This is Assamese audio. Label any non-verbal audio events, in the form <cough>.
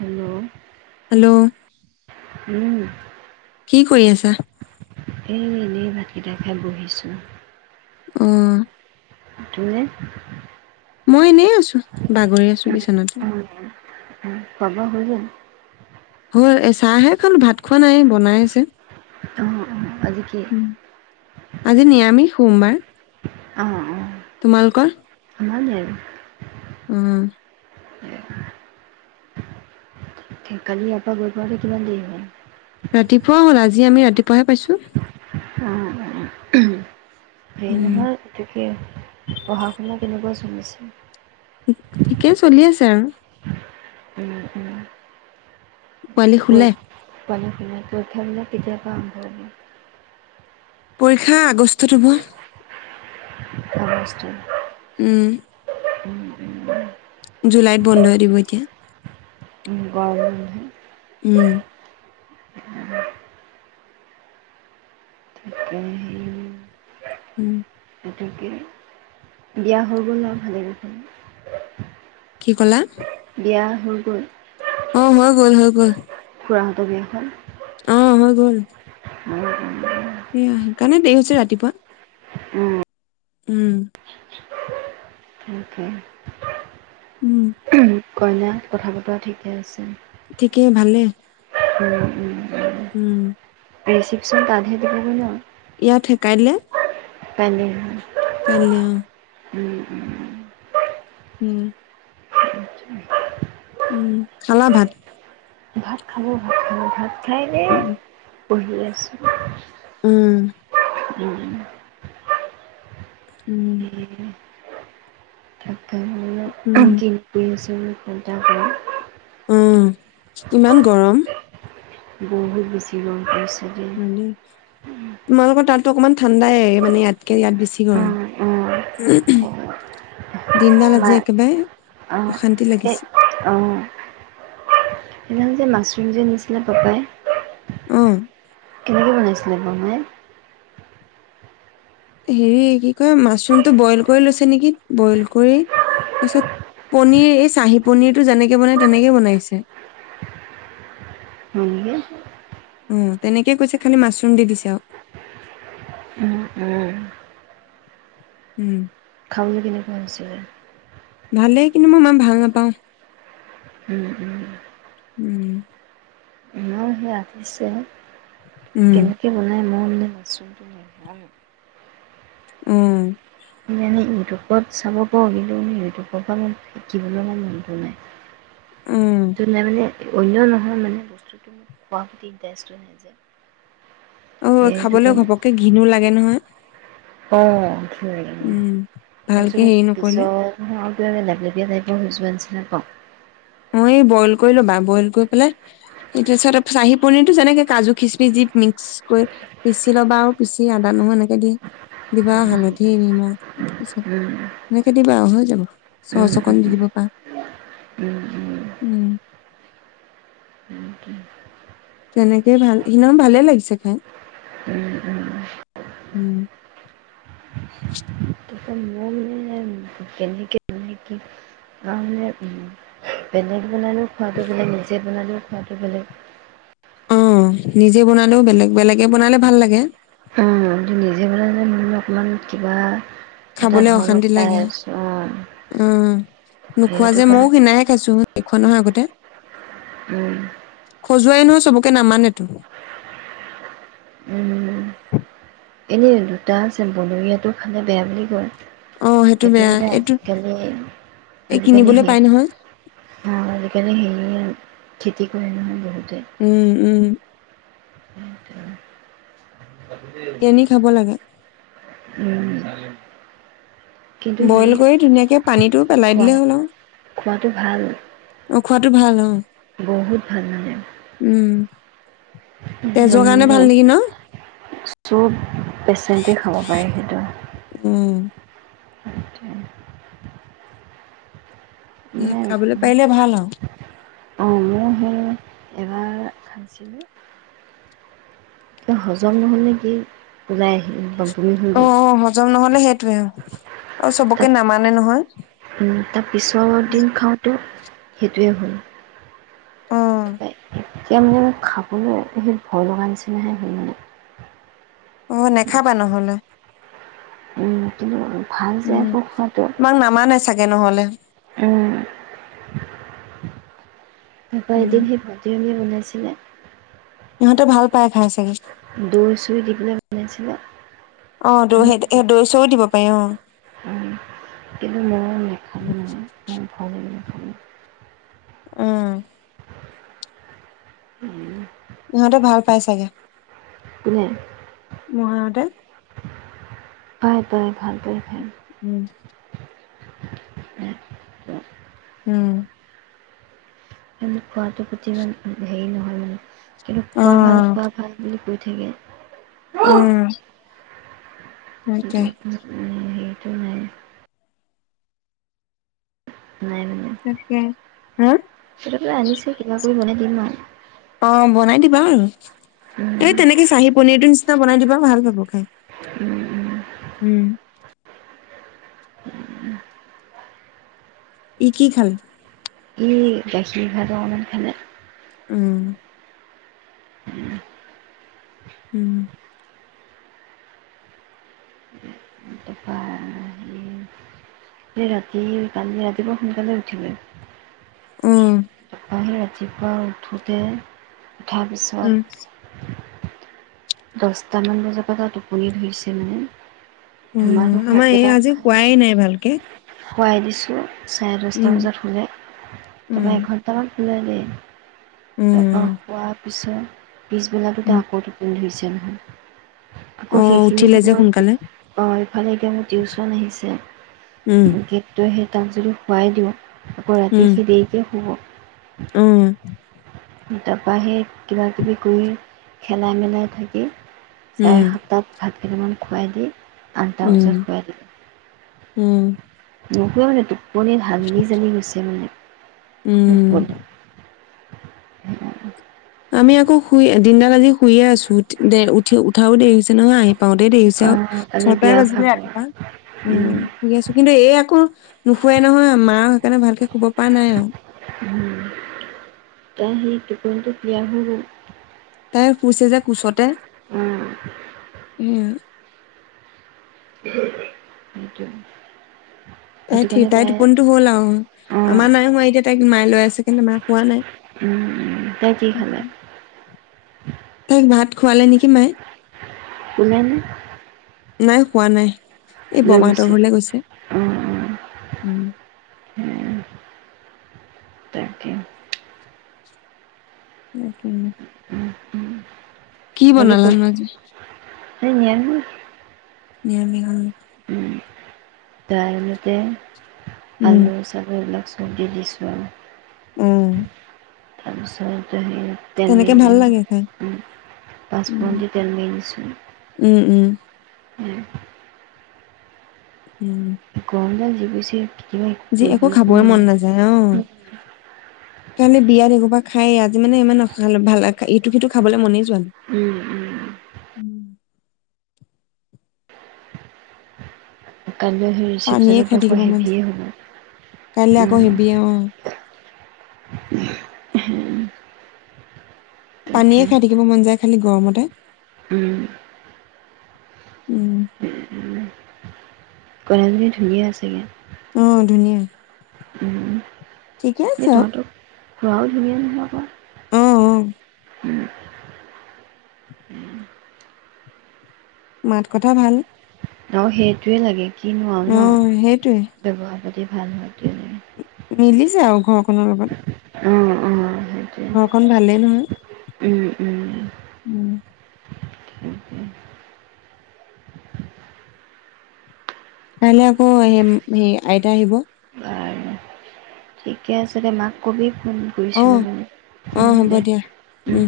হেল্ল', হেল্ল' উম', কি কৰি আছা? এই এনেই ভাতকেইটা খাই বহিছোঁ। উ ', তুমি? মই এনেই আছো বাগৰি আছো অঁ কিছনাতে অঁ খোৱা বোৱা হৈল জানো, হয় এ চাহাহে খাল ভাত খোৱা নাই বনাই আছে অ' আজি কি? উম, আজি নিৰামিষ সোমবাৰ অ' অ' তোমালোকৰ আমাৰু নিৰামিষ উম উ কালি ইয়াৰ পৰা গৈ পাওঁতে কিমান দেৰি হ'ল। ৰাতিপুৱা হ'ল আজি আমি ৰাতিপুৱাহে পাইছো অ' অ' হেৰি উম নহয় ত পঢ়া শুনা কেনেকুৱা চনলিছে ঠিকেই চলি আছে আৰু উম উম! পোৱালি খোলে। পোৱালি শুলে পৰিক্ষা বিলাক কেতিয়াবা আৰম্ভ হ'ব। পৰীক্ষা আগষ্টত হ'ব হয় উম উম উম জুলাইত বন্ধ হৈ দিব এতিয়া গ উম উ উম গতি বিয়া হৈ গ'ল আৰু ভালে কুশলে কি ক'লা বিয়া হৈ গল অ হৈ গ'ল হৈ গ'ল খুৰাহঁতৰ বিয়াখন অ' হ'ল উম উম সেইয়া সেইকাৰণে দেৰি হৈছে ৰাতিপুৱা উম ', উম উহ হু উম কইনা কথা বতৰা ঠিকে আছে থিকে ভালে উম উম উম ৰেশিপচন তাতহে থাকিব ন‌? ইয়াত সে কাইলে পালে কল্যাণ উম উম উ উম উম খালা ভাত? খালো ভাত খালো ভাত খায়হে উম, বঢ়ি আছোঁ উম উম উম উম, ে <inaudible> জু খধা কৰা উম ইমান গৰম বহুত বেছি গম পাইছো নে তোমালোকৰ তাততো অকনমান ঠাণ্ডাইে মানে ইয়াত ইয়াত বেছি অ', গৰম উম অ', হু দিনদালা মা যি একেবাৰে অ', অশান্তি এ লাগিছে অ', সেইদিনাখন যে মাছৰুম যে নিচিলে পাপাই অ কেনেকৈ বনাইছিলে বাৰু মাই হেৰি কি কয় মাছৰুমটো বইল কৰি লৈছে নেকি বইল কৰি তাৰ পিছত পনিৰ এই চাহি পনিৰটো যেনেকে বনাই তেনেকে বনাইছে হয় নেকি? অ তেনেকেই কৈছে খালি মাচৰুম দি দিছেক উম, উম, উম খাবলৈ কেনেকুৱা হৈছিলে? ভালেই কিন্তু মই ইমান ভাল নাপাওঁ উম উম উম আৰু সেয়াজিছে উম, কেনেকে বনাই মোৰ বোলে মাছৰুমটো নেখাঁওয়ে। উম। আমি ইউটিউবত চাব পাৰোঁ কিন্ত মানে ইউটিউবৰ পৰা শিকিবলৈ মই মনটো নাই। উম। <unintelligible> অন্য নহয় মানে বস্তুটো মোক খোৱাৰ প্ৰতি ইণ্টাৰেষ্টটো নাই যে। অ' সেইটো খাবলৈও কাৰণে ঘপক্কে ঘিণো লাগে নহয়। অ। <unintelligible> উম ভালকে বস্তুটো এক হেৰি নকৰিলে বিজল নহয় হেটো এনেই লেপলেপীয়া টাইপৰ হৈ যোৱা নিচিনা পাওঁ। অ এই বইল কৰি ল'বা। বইল কৰি পেলে ই তাৰছত চাহী পনীৰটো যেনেকে কাজু খিচ্‌মিচ্‌ দি মিক্স কৰি পিচি ল'বা আৰু পিচি আদা, নহৰু এনেকে দি -দিবা হালধি নিমখ পিছত- তাৰপিছত এনেকে দিবা আৰু হৈ যাব। চচ্‌ অকন দি দিব পাৰা। উম। তেনেকেই ভাল। সিদিনাখন ভালে লাগিছে খাই। উম। কেনেকে <unintelligible> কি মানে বেলেগ বনালোঁ, খোৱাটো বোলে নিজে বনালোঁ। বাকী বেলেগ অ'- নিজে বনালেও বেলেগ বেলেগে বনালে ভাল লাগে! মানুহটো নিজে বনালে, মোৰো অকমান কিবা এটা খাবলে ধৰণত অশান্তি পাই লাগে। আছোঁ অঁ উম্‌-নোখোৱা সেইটো যে ময়ো কাৰণে সিনায়ে খাইছোঁ। নাই খোৱা নহয় আগতে! উম। খজুৱাই নহয় চবকে নামানেতো। এনেই দুটা আছে, বনৰীয়াটো খালে বেয়া বুলি কয়। অ সেইটো এইটো বেয়া মানে এইটো এই আজিকালি-আজিকালি কিনিবলৈ হেই পাই নহয় হা আজিকালি হেই খেতি কৰে নহয় বহুত। উম্‌-, উম্‌। <unintelligible> পিয়নী খাব লাগে। উম্‌। বইল কৰি ধুনীয়াকে পানীটো পেলাই খোৱা দিলে হ'ল আও। খোৱাটো ভাল অ' খোৱাটো ভাল, অ'। বহুত ভাল মানে। উম তেজৰ কাৰণে ভাল নেকি ন <unintelligible> চব পেচেণ্টেই খাব পাৰে সেইটো। উম আঠা উম খাবলৈ পাৰিলে ভাল আৰু <unintelligible> অ' মও হেই এবাৰ খাইছিলোঁ, কি হজম নহ'লনে কি ওলাই আহিল বম অ' অ' হজম নহ'লে হেইটোয়ে। আও চবকে নামানে নহয়। উ তাৰ পিছৰ দিন খাওঁতেও সেইটোৱে ভূল অ তায় এতিয়া মানে খাবলৈ সেই ভয় লগা নিচিনাহে সেই মানে অ নেখাবা নহ'লে উম কি উম তোমাক নামানে আছে থাকে নহ'লে উ তাপা উম এদিন সেই ভাতি বনাইছিলে ইহঁতে ভাল পায় দুই চুই দিবলে নিছিল অহ দ সেই দৈ চৈ দিব পাৰি আহ উম, কিন্তু উ অহ উম ইহঁতে ভাল পাই চাগে ন মহা সতে হয় দয় ভ খ উম ত উম খোৱাটো প্ৰতি ইমান হেৰি নহয় মানে কিন্তু খোৱা ভাল অ খোৱা ভাল বুলি কৈছোঁ ঠিকে অহ উম উ উম সেইটোৱে নাই নাই মানে তাকে সিহঁতৰ পৰা আনিছে কিবা কৰি বনাই দিম আৰু। অ বনাই দিবা এই উম, তেনেকে চাহী পনীৰটো টা বনাই দিবা ভাল পাবো খাই উম উম উম উম ই কি খালু ই গাখীৰ ভাত অকনমান খালে উম হম হম এই ৰাতি কালি ৰাতিপুৱা সোনকালে উঠিলে উম ৰাতিপা উঠোঁতে উঠাৰ উম পিছত দহটামান বজাৰ পৰা তাত টোপনি ধৰিছে মানে অ ধুমাধুম আমাৰ এই আজি কোৱাই নাই ভালকে খোৱাই দিছোঁ চাৰে দহটা উম। বজাত খোলে উম তাৰপৰা এঘণ্টামান নলৈে তাপা উম। সোৱাদ পিছ পিছবেলাটোো উম। আকৌ টোপন্ধৰি হৈছে জনেহ অ আকৌ সেইখিনি উঠিলে যে সময়ত সোনকালে আহ ইফালে এতিয়া ম টিউচন আহিছে উম গ ক তাপ যদি শোৱাই দিওঁ আকৌ ৰাতি উম সি দেকে শুব উম তাৰপ সি কিবাাকিবি কৰি খেলাই মেলাই থাকি চাৰে উম সপ্তাত ভাত সদমান খুৱাই দি আন্ত উম। চৰত খ উম নক মানে তোক মনেনি ালনি জানি গৈছে মানে খব উম। বন উ আমি আকৌ শুই দিনডাল আজি শুইয়ে আছো দে উঠি উঠাও দেৰি হৈছে নহয় আহি পাওঁতেই দেৰি হৈছে আৰু কালি ছটাই বিয়া বাজিলে ভাগৰ ৰাতিপুৱা উম শুই আছো কিন্তু এই আকৌ নোখোৱাই নহয় মা সেইকাৰণে ভালকে শুব পৰা নাই আৰু উ এ সেই টোপটোো বিয়া হৈ কুৈছে যে কোচতে অঁ এ সেইটো তাই সেইটো ঠ কাৰণে তাই টোপনিিতো হ'ল আৰু অঁ আমাৰ নাই হোৱা এতিয়া তাইক মায়াই লৈ আছে কিন্তু মা হোৱা নাই উম কি খালে? তাইক ভাত খোৱালে নেকি মায়ে কুননে নাই কোৱা নাই এই বৰমাহতৰ ঘৰলে গৈছে অঁ উম অঁ তাকে ইম নকেই কি বনালে আজি ন নিৰামিক ত মতে উম, আলু চাগ এইবিলাক খব দি দিছোঁ আৰু উম তাৰপিছ যি তেন তেনেকে ভাল লাগে খাই। উম, পাঁচফি তেটন মিনিছো উম উম গৰম দাল যি পৰিছে কি যি একো ম খাবই ঘুমন মন কে বিয়াত একোবা খাই আজি মানে ইমানাল ভাল ইটো সিটো খাবলৈ মনেই যোৱ ন উম উম কাইলৈ সেই পানীয়ে ৰিচিপশ্যনত খাই ল মোৱা থাকিব মন হেভিয়ে যায় কাইলৈ আকৌ হ'ব হেবি অ উ পানীয়ে তাকে খাই থাকিব মন যায় খালি গৰমতে উম ক ধুনিয়ীয়া আছেগে আহ ধুনীয়া উম ঠিকে এই আছে তহঁতক খোৱাও ধুনীয়া নলাবা উম মাত কথা ভাল আৰু সেইটোৱে লাগে কিনো আ অ ন সেইটোৱে ব্যৱহাৰ বুলি দ ভাল মতে মিলিছে আৰু ঘৰখনৰ লগত অঁ অকন ভালেই নহয় উম, উম তাকে কাইলৈ আকৌ সেই আইতা আহিব বাৰু ঠিকে আছিল দে মাক কবি ফোন অ কৰিছিলোঁ অ মানে হ'ব দিয়া দে উম